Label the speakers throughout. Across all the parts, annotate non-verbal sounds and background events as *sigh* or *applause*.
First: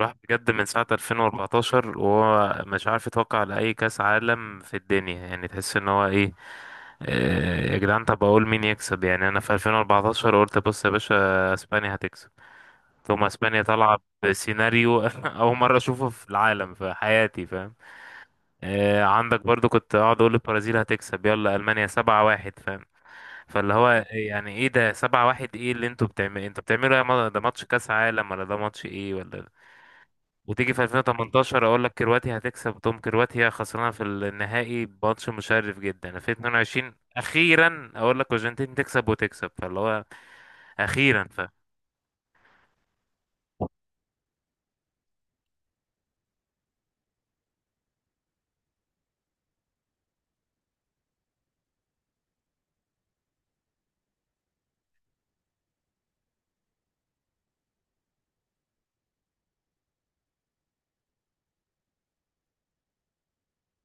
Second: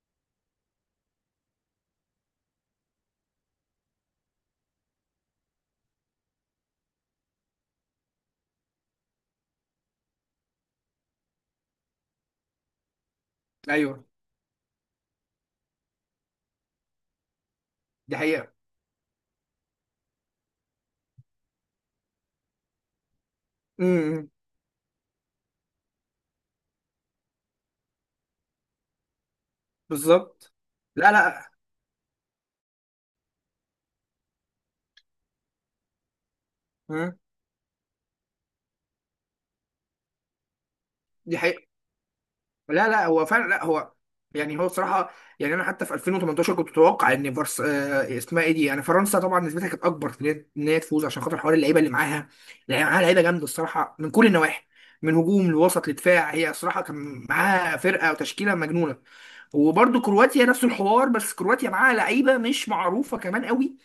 Speaker 1: راح بجد من ساعة 2014 وهو مش عارف يتوقع لأي كأس عالم في الدنيا، يعني تحس ان هو ايه. يا جدعان، طب اقول مين يكسب؟ يعني انا في 2014 قلت بص يا باشا، اسبانيا هتكسب، ثم اسبانيا طالعة
Speaker 2: ايوه،
Speaker 1: بسيناريو *laughs* اول مرة اشوفه في العالم في حياتي، فاهم.
Speaker 2: دي حقيقه.
Speaker 1: عندك برضو كنت اقعد اقول البرازيل هتكسب، يلا المانيا سبعة واحد فاهم. فاللي هو
Speaker 2: امم.
Speaker 1: يعني ايه ده سبعة واحد، ايه اللي انتوا بتعملوا؟ انتوا بتعملوا إيه يا ما- ده ماتش كاس عالم ولا ده ماتش ايه ولا.
Speaker 2: بالظبط.
Speaker 1: وتيجي في
Speaker 2: لا، لا.
Speaker 1: 2018 اقول لك كرواتيا هتكسب، تقوم كرواتيا خسرانه في النهائي بماتش مشرف جدا. في 22
Speaker 2: مم.
Speaker 1: اخيرا اقول لك الارجنتين تكسب وتكسب، فاللي هو اخيرا
Speaker 2: دي حقيقه. لا، لا، هو فعلا. لا، هو بصراحه. يعني انا حتى في 2018 كنت متوقع ان فرس آه اسمها ايه دي، يعني فرنسا طبعا. نسبتها كانت اكبر في ان هي إن هي تفوز عشان خاطر حوار اللعيبه اللي معاها. لعيبه جامده الصراحه من كل النواحي، من هجوم لوسط لدفاع. هي الصراحه كان معاها فرقه وتشكيله مجنونه. وبرضه كرواتيا نفس الحوار، بس كرواتيا معاها لعيبه مش معروفه كمان قوي،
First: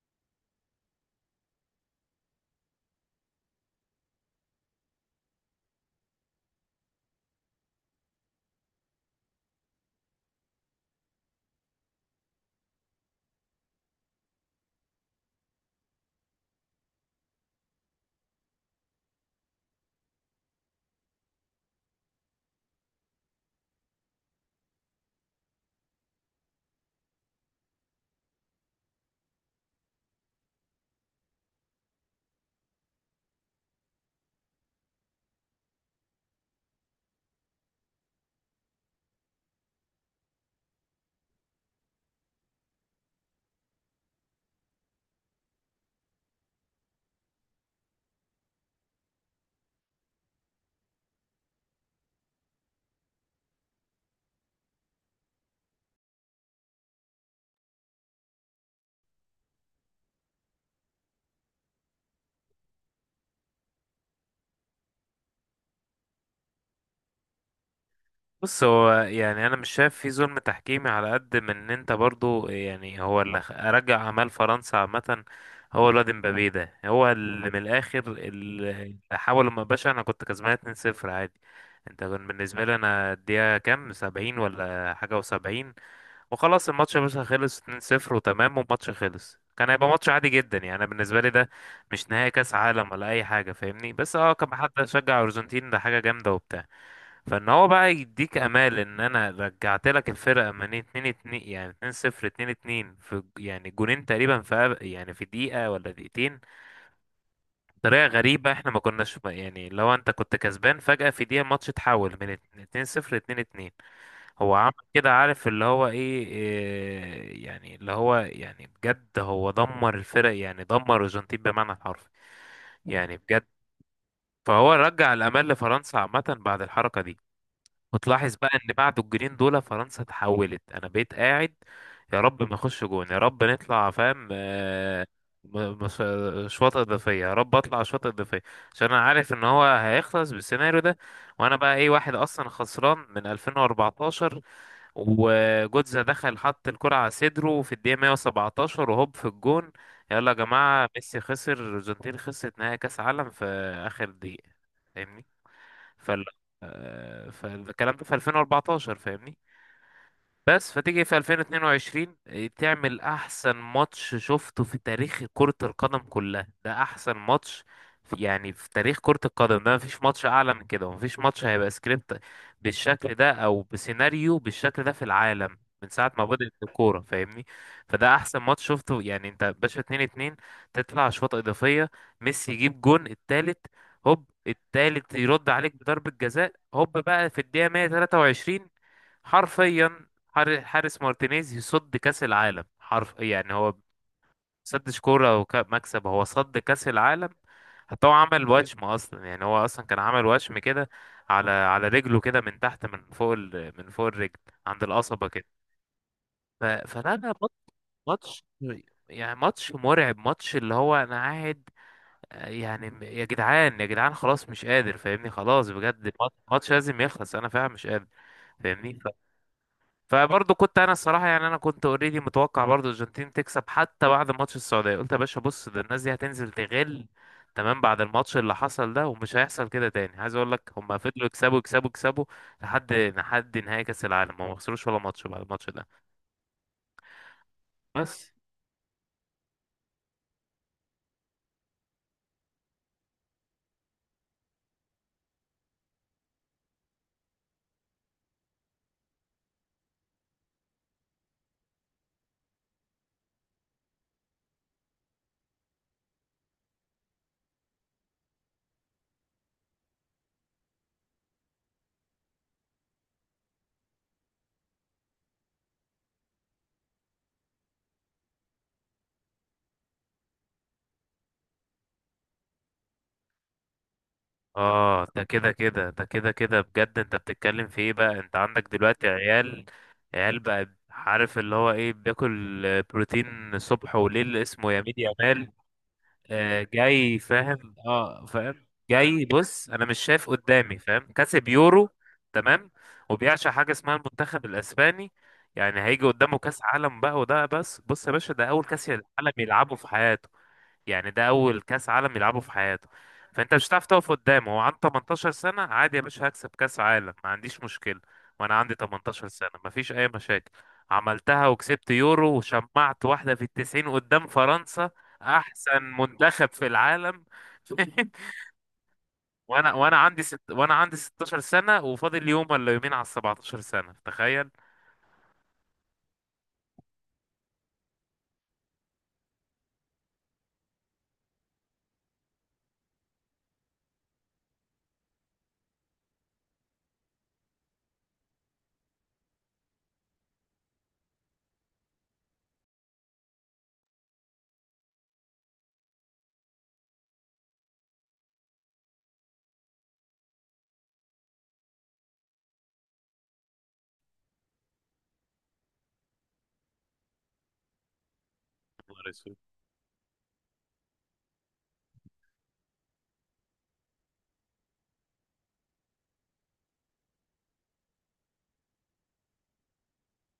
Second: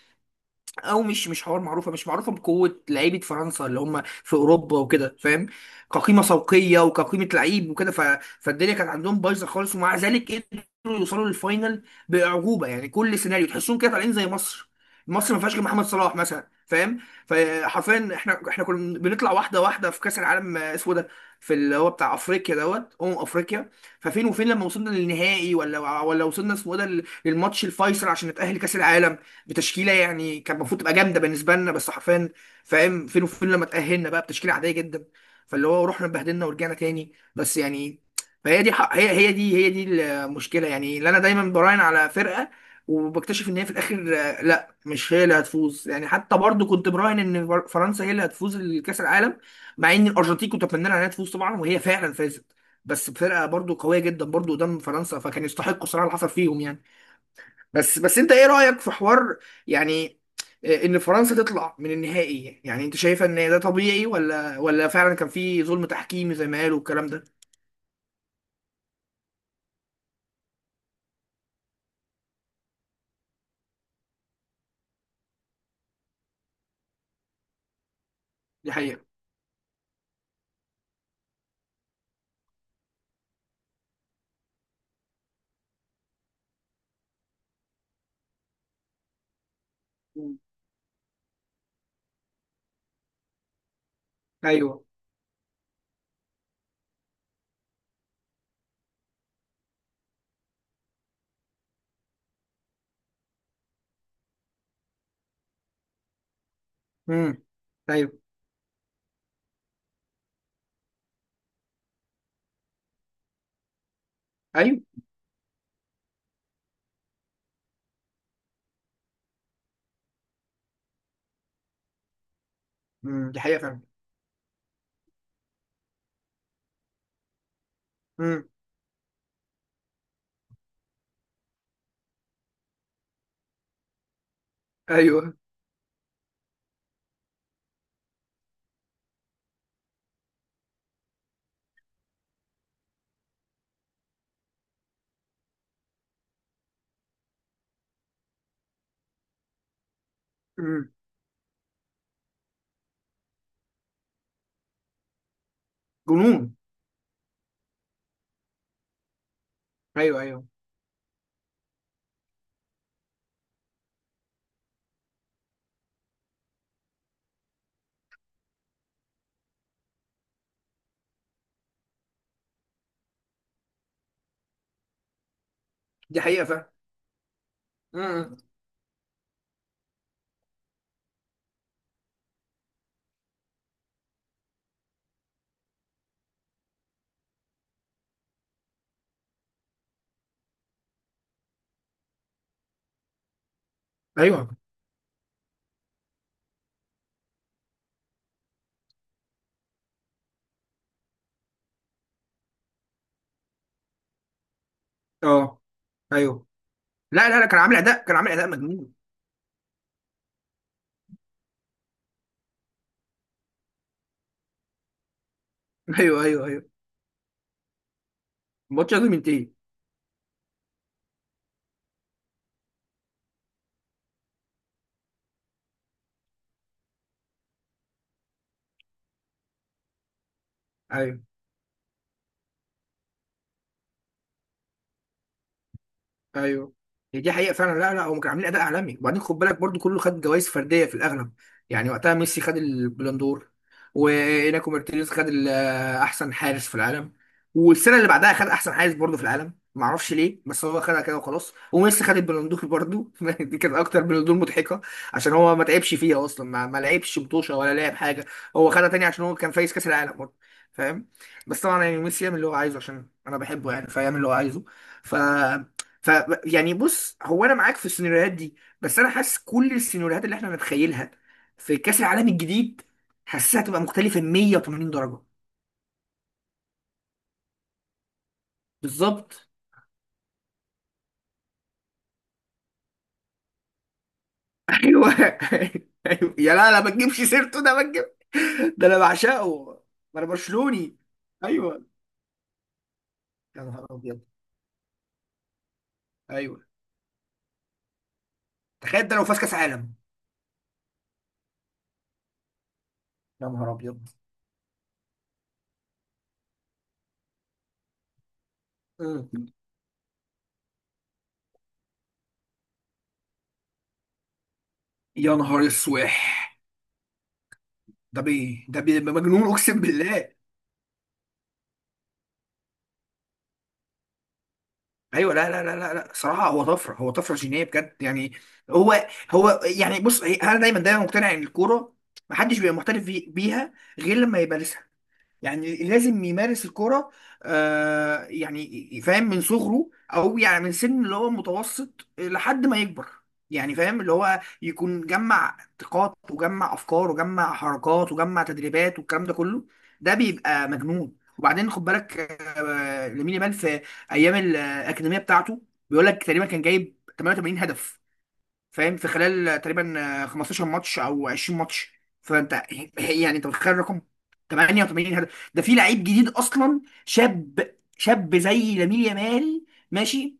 Speaker 2: او مش حوار معروفه، مش معروفه بقوه لعيبه فرنسا اللي هم في اوروبا وكده، فاهم؟ كقيمه سوقيه وكقيمه لعيب وكده. فالدنيا كانت عندهم بايظه خالص، ومع ذلك قدروا يوصلوا للفاينل باعجوبه. يعني كل سيناريو تحسهم كده طالعين زي مصر. مصر ما فيهاش غير محمد صلاح مثلا، فاهم؟ فحرفيا احنا كنا بنطلع واحده واحده في كاس العالم اسمه ده، في اللي هو بتاع افريقيا دوت افريقيا. ففين وفين لما وصلنا للنهائي، ولا وصلنا اسمه ده للماتش الفيصل عشان نتاهل كاس العالم بتشكيله يعني كان المفروض تبقى جامده بالنسبه لنا، بس حرفيا فاهم فين وفين لما تاهلنا بقى بتشكيله عاديه جدا. فاللي هو رحنا اتبهدلنا ورجعنا تاني، بس يعني فهي دي حق هي هي دي هي دي المشكله. يعني اللي انا دايما براهن على فرقه وبكتشف ان هي في الاخر، لا، مش هي اللي هتفوز. يعني حتى برضو كنت براهن ان فرنسا هي اللي هتفوز الكاس العالم، مع ان الارجنتين كنت اتمنى لها انها تفوز طبعا، وهي فعلا فازت بس بفرقه برضو قويه جدا برضو قدام فرنسا، فكان يستحقوا صراحه اللي حصل فيهم يعني. بس بس انت ايه رأيك في حوار، يعني، ان فرنسا تطلع من النهائي؟ يعني انت شايفه ان ده طبيعي، ولا فعلا كان في ظلم تحكيمي زي ما قالوا الكلام ده؟
Speaker 1: بص هو يعني انا مش شايف في ظلم تحكيمي، على قد من ان انت برضو، يعني هو رجع اعمال فرنسا عامه. هو الواد مبابي ده هو اللي من الاخر
Speaker 2: دي
Speaker 1: اللي
Speaker 2: حقيقة.
Speaker 1: حاول. ما باشا انا كنت كسبان 2-0 عادي. انت كان بالنسبه لي انا الدقيقه كام، 70 ولا حاجه و70، وخلاص الماتش يا باشا خلص 2-0 وتمام، والماتش خلص كان هيبقى ماتش عادي
Speaker 2: مم.
Speaker 1: جدا. يعني انا بالنسبه لي ده مش نهائي كاس عالم ولا اي حاجه فاهمني، بس اه كان حد
Speaker 2: ايوه.
Speaker 1: شجع ارجنتين ده حاجه جامده وبتاع. فان هو بقى يديك امال ان انا رجعت لك الفرقه من 2 2، يعني 2 0 2 2، في يعني جونين تقريبا في يعني في دقيقه ولا دقيقتين،
Speaker 2: امم.
Speaker 1: بطريقه
Speaker 2: ايوه.
Speaker 1: غريبه. احنا ما كناش يعني، لو انت كنت كسبان فجاه في دقيقه الماتش اتحول من 2 0 2 2، هو عمل
Speaker 2: ايوه.
Speaker 1: كده. عارف اللي هو ايه يعني اللي هو يعني بجد هو دمر الفرق، يعني دمر الارجنتين بمعنى الحرفي، يعني
Speaker 2: امم. دي
Speaker 1: بجد.
Speaker 2: حقيقة فعلا.
Speaker 1: فهو رجع الامال لفرنسا عامه بعد الحركه دي، وتلاحظ
Speaker 2: امم.
Speaker 1: بقى ان بعد الجولين دول فرنسا اتحولت. انا بقيت قاعد يا رب ما نخش جون، يا رب نطلع، فاهم.
Speaker 2: ايوه.
Speaker 1: م- مش- شوطة إضافية يا رب، أطلع شوطة إضافية، عشان أنا عارف إن هو هيخلص بالسيناريو ده. وأنا بقى إيه، واحد أصلا خسران من 2014. وجوتزا دخل حط الكرة على صدره في الدقيقة 117 وهوب في الجون. يلا يا جماعة،
Speaker 2: امم.
Speaker 1: ميسي خسر، الأرجنتين خسرت نهائي كأس عالم في آخر دقيقة فاهمني. فال
Speaker 2: جنون.
Speaker 1: فالكلام ده في 2014 فاهمني.
Speaker 2: ايوه، ايوه.
Speaker 1: بس فتيجي في 2022 تعمل احسن ماتش شفته في تاريخ كرة القدم كلها، ده احسن ماتش في يعني في تاريخ كرة القدم، ده مفيش ماتش اعلى من كده، ومفيش ماتش هيبقى سكريبت بالشكل ده او بسيناريو بالشكل ده في العالم من ساعة
Speaker 2: دي
Speaker 1: ما
Speaker 2: حقيقة
Speaker 1: بدأت
Speaker 2: فعلا.
Speaker 1: الكورة فاهمني. فده
Speaker 2: امم.
Speaker 1: احسن ماتش شفته. يعني انت باشا 2 2، تطلع اشواط اضافية، ميسي يجيب جون التالت، هوب التالت يرد عليك بضربة جزاء، هوب بقى في الدقيقة 123، حرفيا. حارس مارتينيز يصد كأس العالم، حرف. يعني هو
Speaker 2: ايوه.
Speaker 1: سدش كورة ومكسب، هو صد كأس العالم. حتى هو عمل وشم اصلا، يعني هو اصلا كان عمل وشم كده على رجله كده من تحت، من فوق ال... من فوق الرجل عند القصبة كده.
Speaker 2: اه. ايوه.
Speaker 1: فلا
Speaker 2: لا،
Speaker 1: لا
Speaker 2: لا، لا، كان عامل اداء، كان عامل
Speaker 1: ماتش،
Speaker 2: اداء مجنون.
Speaker 1: يعني ماتش مرعب، ماتش اللي هو انا قاعد آه، يعني م- يا جدعان، يا جدعان، خلاص مش قادر فاهمني، خلاص
Speaker 2: *laughs*
Speaker 1: بجد
Speaker 2: ايوه، ايوه، ايوه.
Speaker 1: ماتش لازم يخلص، انا فعلا مش قادر
Speaker 2: الماتش
Speaker 1: فاهمني.
Speaker 2: لازم ينتهي.
Speaker 1: فبرضه كنت انا الصراحه، يعني انا كنت اوريدي متوقع برضه الارجنتين تكسب، حتى بعد ماتش السعوديه قلت يا باشا بص ده الناس دي هتنزل تغل. تمام بعد الماتش اللي حصل ده ومش هيحصل كده تاني عايز اقول لك، هم
Speaker 2: ايوه،
Speaker 1: فضلوا يكسبوا يكسبوا يكسبوا لحد نهائي كاس العالم، هم ما خسروش ولا ماتش بعد الماتش ده.
Speaker 2: ايوه. هي دي حقيقه فعلا. لا، لا، هم كانوا
Speaker 1: بس
Speaker 2: عاملين اداء عالمي. وبعدين خد بالك برضو كله خد جوائز فرديه في الاغلب. يعني وقتها ميسي خد البلندور، وإناكو مارتينيز خد ال- احسن حارس في العالم، والسنه اللي بعدها خد احسن حارس برضو في العالم، ما اعرفش ليه بس هو خدها كده وخلاص. وميسي خد البلندور برضو *laughs* دي كانت اكتر بلندور مضحكه، عشان هو ما تعبش فيها اصلا، ما لعبش مطوشه ولا لعب حاجه. هو خدها تاني عشان هو كان فايز كاس العالم برضو، فاهم؟ بس طبعا يعني ميسي يعمل اللي هو عايزه عشان انا بحبه، يعني فيعمل اللي هو عايزه. ف ف يعني بص، هو انا معاك في السيناريوهات دي، بس انا حاسس كل السيناريوهات اللي احنا نتخيلها في كاس العالم الجديد حاسسها هتبقى مختلفه 180
Speaker 1: اه
Speaker 2: درجه.
Speaker 1: ده كده كده ده كده كده بجد، انت بتتكلم في ايه بقى؟ انت عندك دلوقتي
Speaker 2: بالظبط.
Speaker 1: عيال، عيال بقى عارف اللي هو ايه، بياكل بروتين الصبح وليل اسمه يمين
Speaker 2: ايوه *laughs*
Speaker 1: يامال.
Speaker 2: أيوة. يا لا لا، ما
Speaker 1: جاي
Speaker 2: تجيبش سيرته ده
Speaker 1: فاهم،
Speaker 2: ما تجيب.
Speaker 1: اه فاهم
Speaker 2: ده انا
Speaker 1: جاي.
Speaker 2: بعشقه،
Speaker 1: بص انا مش
Speaker 2: ما انا
Speaker 1: شايف قدامي
Speaker 2: برشلوني.
Speaker 1: فاهم، كسب
Speaker 2: ايوه.
Speaker 1: يورو تمام، وبيعشق
Speaker 2: يا
Speaker 1: حاجه
Speaker 2: نهار
Speaker 1: اسمها
Speaker 2: ابيض.
Speaker 1: المنتخب الاسباني، يعني هيجي قدامه كاس
Speaker 2: ايوه.
Speaker 1: عالم بقى، وده بس بص يا باشا ده اول كاس
Speaker 2: تخيل ده لو
Speaker 1: عالم
Speaker 2: فاز كاس
Speaker 1: يلعبه في
Speaker 2: عالم.
Speaker 1: حياته، يعني ده اول كاس عالم يلعبه في حياته.
Speaker 2: يا
Speaker 1: فانت مش
Speaker 2: نهار
Speaker 1: هتعرف
Speaker 2: ابيض.
Speaker 1: تقف قدامه، هو عنده 18 سنه عادي يا باشا هكسب كاس عالم ما عنديش مشكله. وانا عندي 18
Speaker 2: مم.
Speaker 1: سنه مفيش اي مشاكل، عملتها وكسبت يورو وشمعت واحده في التسعين قدام فرنسا،
Speaker 2: يا نهار
Speaker 1: احسن
Speaker 2: اسوح.
Speaker 1: منتخب في العالم. *laughs*
Speaker 2: ده بيه، ده بيه مجنون اقسم بالله.
Speaker 1: وانا عندي 16 سنه، وفاضل يوم ولا يومين على ال 17 سنه، تخيل.
Speaker 2: ايوه. لا، لا، لا، لا، لا، صراحه هو طفره، هو طفره جينيه بجد يعني. هو هو يعني بص انا دايما دايما مقتنع ان الكوره ما حدش بيبقى محترف بيها غير لما يبقى، يعني لازم يمارس الكرة. يعني فاهم من صغره، او يعني من سن اللي هو متوسط لحد ما يكبر، يعني فاهم اللي هو يكون جمع طاقات وجمع افكار وجمع حركات وجمع تدريبات والكلام ده كله، ده بيبقى مجنون. وبعدين خد بالك، لامين يامال في ايام الاكاديميه بتاعته بيقول لك تقريبا كان جايب 88 هدف، فاهم؟ في
Speaker 1: نهار اسود!
Speaker 2: خلال تقريبا 15 ماتش او 20 ماتش. فانت يعني انت متخيل الرقم؟ 88 هدف ده في لعيب جديد اصلا، شاب شاب زي لامين يامال. ماشي.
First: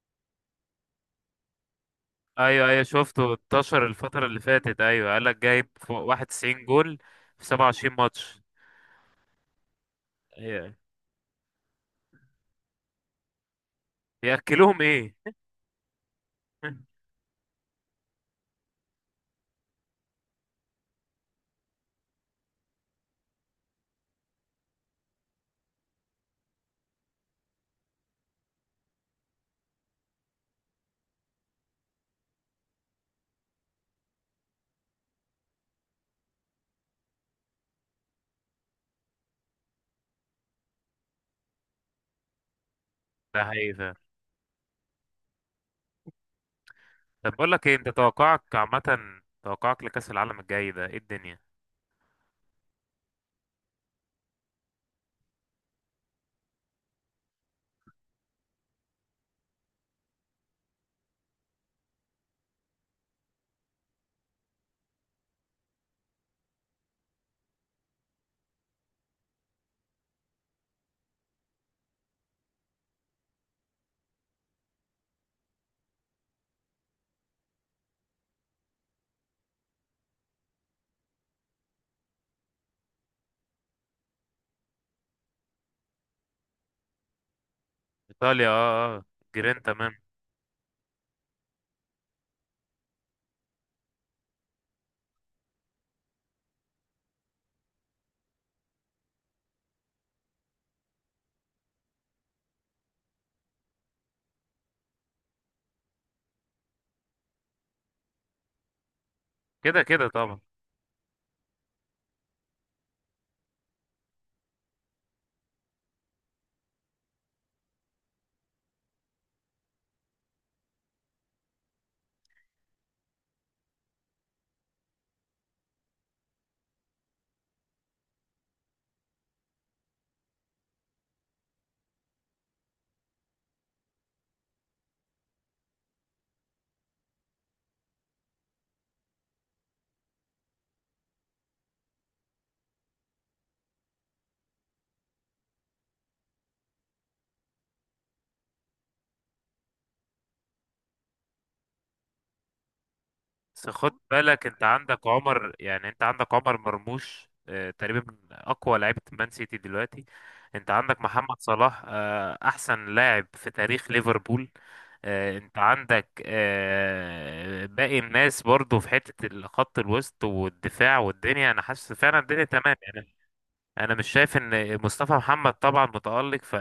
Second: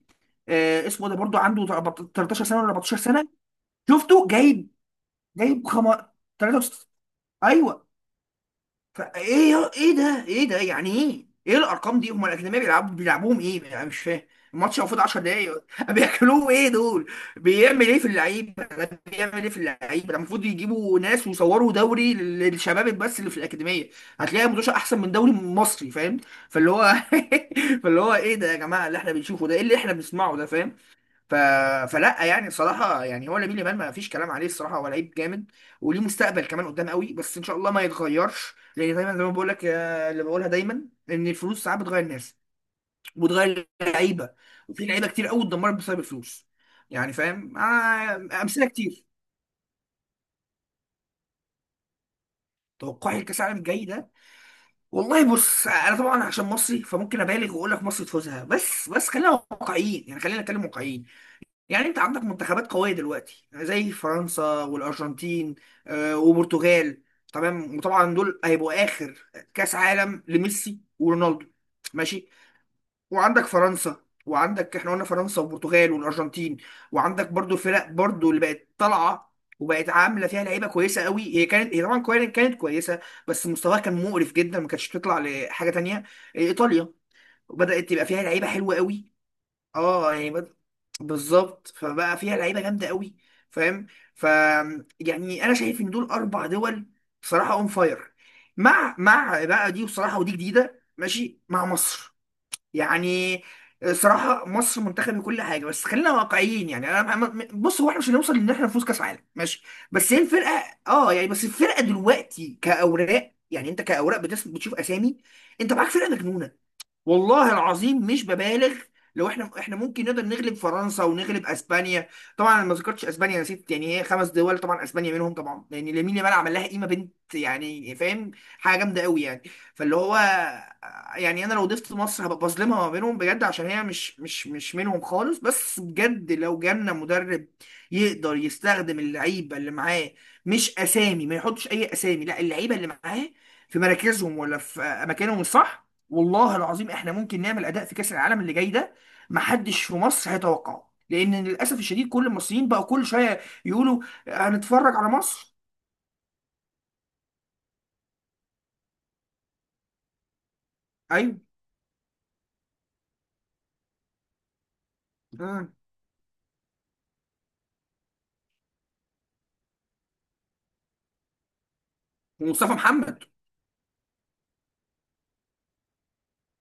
Speaker 2: اسمه ده برضو عنده 13 سنه ولا
Speaker 1: ايوه ايوه
Speaker 2: 14 سنه.
Speaker 1: شفته انتشر الفترة
Speaker 2: شفته
Speaker 1: اللي
Speaker 2: جايب،
Speaker 1: فاتت، ايوه قال لك
Speaker 2: جايب
Speaker 1: جايب فوق 91
Speaker 2: 63،
Speaker 1: جول في
Speaker 2: ايوه.
Speaker 1: 27 ماتش.
Speaker 2: فايه ايه ده، ايه ده
Speaker 1: هي
Speaker 2: يعني؟ ايه ايه الارقام دي؟ هم الاجنبيه بيلعبوا بيلعبوهم ايه؟ انا مش فاهم. الماتش
Speaker 1: ياكلوهم
Speaker 2: المفروض
Speaker 1: ايه؟
Speaker 2: 10 دقايق *laughs* بياكلوه ايه
Speaker 1: *laughs*
Speaker 2: دول؟ بيعمل ايه في اللعيبه ده، بيعمل ايه في اللعيبه ده؟ المفروض يجيبوا ناس ويصوروا دوري للشباب بس اللي في الاكاديميه، هتلاقي مدوشه احسن من دوري مصري، فاهم؟ فاللي هو *laughs* فاللي هو ايه ده يا جماعه؟ اللي احنا بنشوفه ده ايه اللي احنا بنسمعه ده، فاهم؟ ف... فلا يعني صراحة يعني هو لامين يامال ما فيش كلام عليه الصراحة، هو لعيب جامد وليه مستقبل كمان قدام قوي. بس ان شاء الله ما يتغيرش، لان دايما زي ما بقول لك، اللي بقولها دايما ان الفلوس ساعات بتغير الناس
Speaker 1: ده
Speaker 2: وبتغير
Speaker 1: حقيقي فعلا.
Speaker 2: اللعيبه، وفي لعيبه كتير قوي اتدمرت بسبب الفلوس. يعني
Speaker 1: طب بقول
Speaker 2: فاهم،
Speaker 1: لك ايه، انت توقعك
Speaker 2: امثله
Speaker 1: عامه،
Speaker 2: كتير.
Speaker 1: توقعك لكأس العالم الجاي ده ايه الدنيا؟
Speaker 2: توقعي لكاس العالم الجاي ده، والله بص انا طبعا عشان مصري فممكن ابالغ واقول لك مصر تفوزها، بس خلينا واقعيين، يعني خلينا نتكلم واقعيين. يعني انت عندك منتخبات قوية دلوقتي زي فرنسا والأرجنتين، وبرتغال. تمام. وطبعا دول هيبقوا آخر كأس عالم لميسي ورونالدو. ماشي. وعندك فرنسا وعندك، احنا قلنا فرنسا وبرتغال والأرجنتين. وعندك برضو الفرق برضو اللي بقت طالعة وبقت عاملة فيها لعيبة كويسة قوي. هي كانت، هي طبعا كانت كويسة بس مستواها كان مقرف جدا، ما كانتش تطلع لحاجة تانية. إيطاليا بدأت تبقى فيها لعيبة
Speaker 1: ايطاليا
Speaker 2: حلوة
Speaker 1: اه اه،
Speaker 2: قوي.
Speaker 1: جيرين تمام.
Speaker 2: اه يعني بالظبط، فبقى فيها لعيبه جامده قوي، فاهم؟ ف يعني انا شايف ان دول اربع دول بصراحه اون فاير، مع مع بقى دي بصراحه، ودي جديده، ماشي، مع مصر يعني. صراحه مصر منتخب كل حاجه، بس خلينا واقعيين، يعني انا بص هو احنا مش هنوصل ان احنا نفوز كاس عالم، ماشي،
Speaker 1: كده كده
Speaker 2: بس هي
Speaker 1: طبعا.
Speaker 2: الفرقه، اه يعني بس الفرقه دلوقتي كاوراق، يعني انت كاوراق بتشوف اسامي، انت معاك فرقه مجنونه، والله العظيم مش ببالغ. لو احنا ممكن نقدر نغلب فرنسا ونغلب اسبانيا. طبعا انا ما ذكرتش اسبانيا، يا ست يعني هي خمس دول طبعا، اسبانيا منهم طبعا، لان لامين يامال عمل لها قيمه بنت يعني فاهم، حاجه جامده قوي يعني. فاللي هو يعني انا لو ضفت مصر هبقى بظلمها ما بينهم بجد، عشان هي مش منهم خالص، بس بجد لو جالنا مدرب يقدر يستخدم اللعيبه اللي معاه، مش اسامي، ما يحطش اي اسامي، لا، اللعيبه اللي معاه في مراكزهم ولا في اماكنهم الصح، والله العظيم احنا ممكن نعمل اداء في كاس العالم اللي جاي ده محدش في مصر هيتوقعه، لان للاسف الشديد كل المصريين بقى كل شويه
Speaker 1: بس خد
Speaker 2: يقولوا
Speaker 1: بالك انت
Speaker 2: هنتفرج
Speaker 1: عندك
Speaker 2: على
Speaker 1: عمر،
Speaker 2: مصر.
Speaker 1: يعني انت عندك عمر مرموش تقريبا من اقوى لعيبه مان سيتي دلوقتي. انت عندك محمد
Speaker 2: ايوه.
Speaker 1: صلاح احسن لاعب في تاريخ ليفربول. انت
Speaker 2: آه.
Speaker 1: عندك باقي الناس برضو في حته الخط الوسط والدفاع، والدنيا انا حاسس فعلا الدنيا
Speaker 2: ومصطفى
Speaker 1: تمام يعني.
Speaker 2: محمد.
Speaker 1: انا مش شايف ان مصطفى محمد طبعا متالق،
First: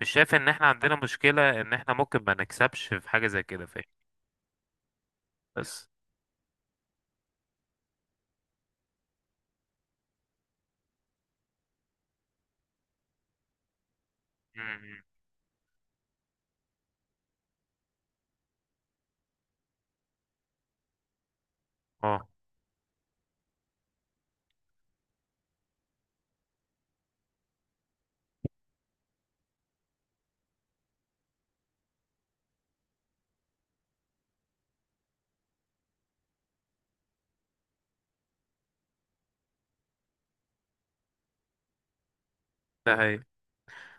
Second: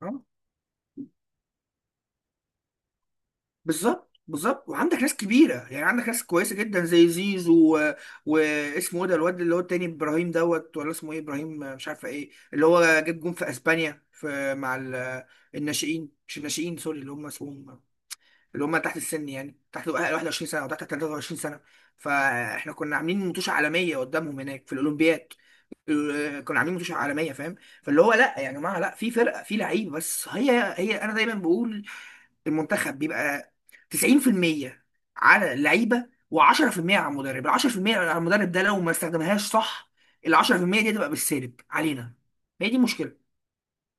Speaker 1: مش
Speaker 2: آه.
Speaker 1: شايف ان احنا عندنا مشكله، ان احنا ممكن ما نكسبش في حاجه زي كده فاهم.
Speaker 2: بالظبط، بالظبط. وعندك ناس كبيره يعني
Speaker 1: بس
Speaker 2: عندك ناس كويسه جدا زي زيزو و... واسمه ايه ده الواد اللي هو التاني، ابراهيم دوت ولا اسمه ايه، ابراهيم، مش عارفه ايه اللي هو جاب جون في اسبانيا في
Speaker 1: م-
Speaker 2: مع
Speaker 1: م.
Speaker 2: ال... الناشئين، مش الناشئين، سوري، اللي هم اسمهم، اللي هم تحت السن، يعني تحت 21 سنه او تحت 23 سنه.
Speaker 1: اه
Speaker 2: فاحنا كنا عاملين متوشه عالميه قدامهم هناك في الاولمبياد، ال- كنا عاملين متوشه عالميه، فاهم؟ فاللي هو لا يعني يا جماعه، لا، في فرقه، في لعيب، بس هي، هي انا دايما بقول المنتخب بيبقى 90% على اللعيبه و10% على المدرب. ال 10% على المدرب ده لو ما استخدمهاش صح، ال 10% دي هتبقى بالسالب علينا، هي دي
Speaker 1: ده هي.
Speaker 2: مشكله.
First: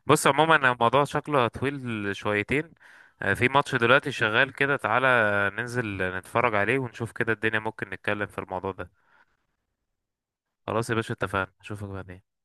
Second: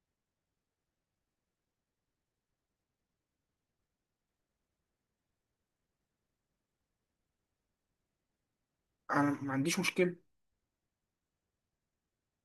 Speaker 1: بص عموما الموضوع شكله طويل شويتين، في ماتش دلوقتي شغال كده، تعالى ننزل نتفرج عليه ونشوف كده الدنيا، ممكن نتكلم في الموضوع ده.
Speaker 2: انا ما عنديش مشكله.
Speaker 1: خلاص يا باشا اتفقنا، اشوفك بعدين.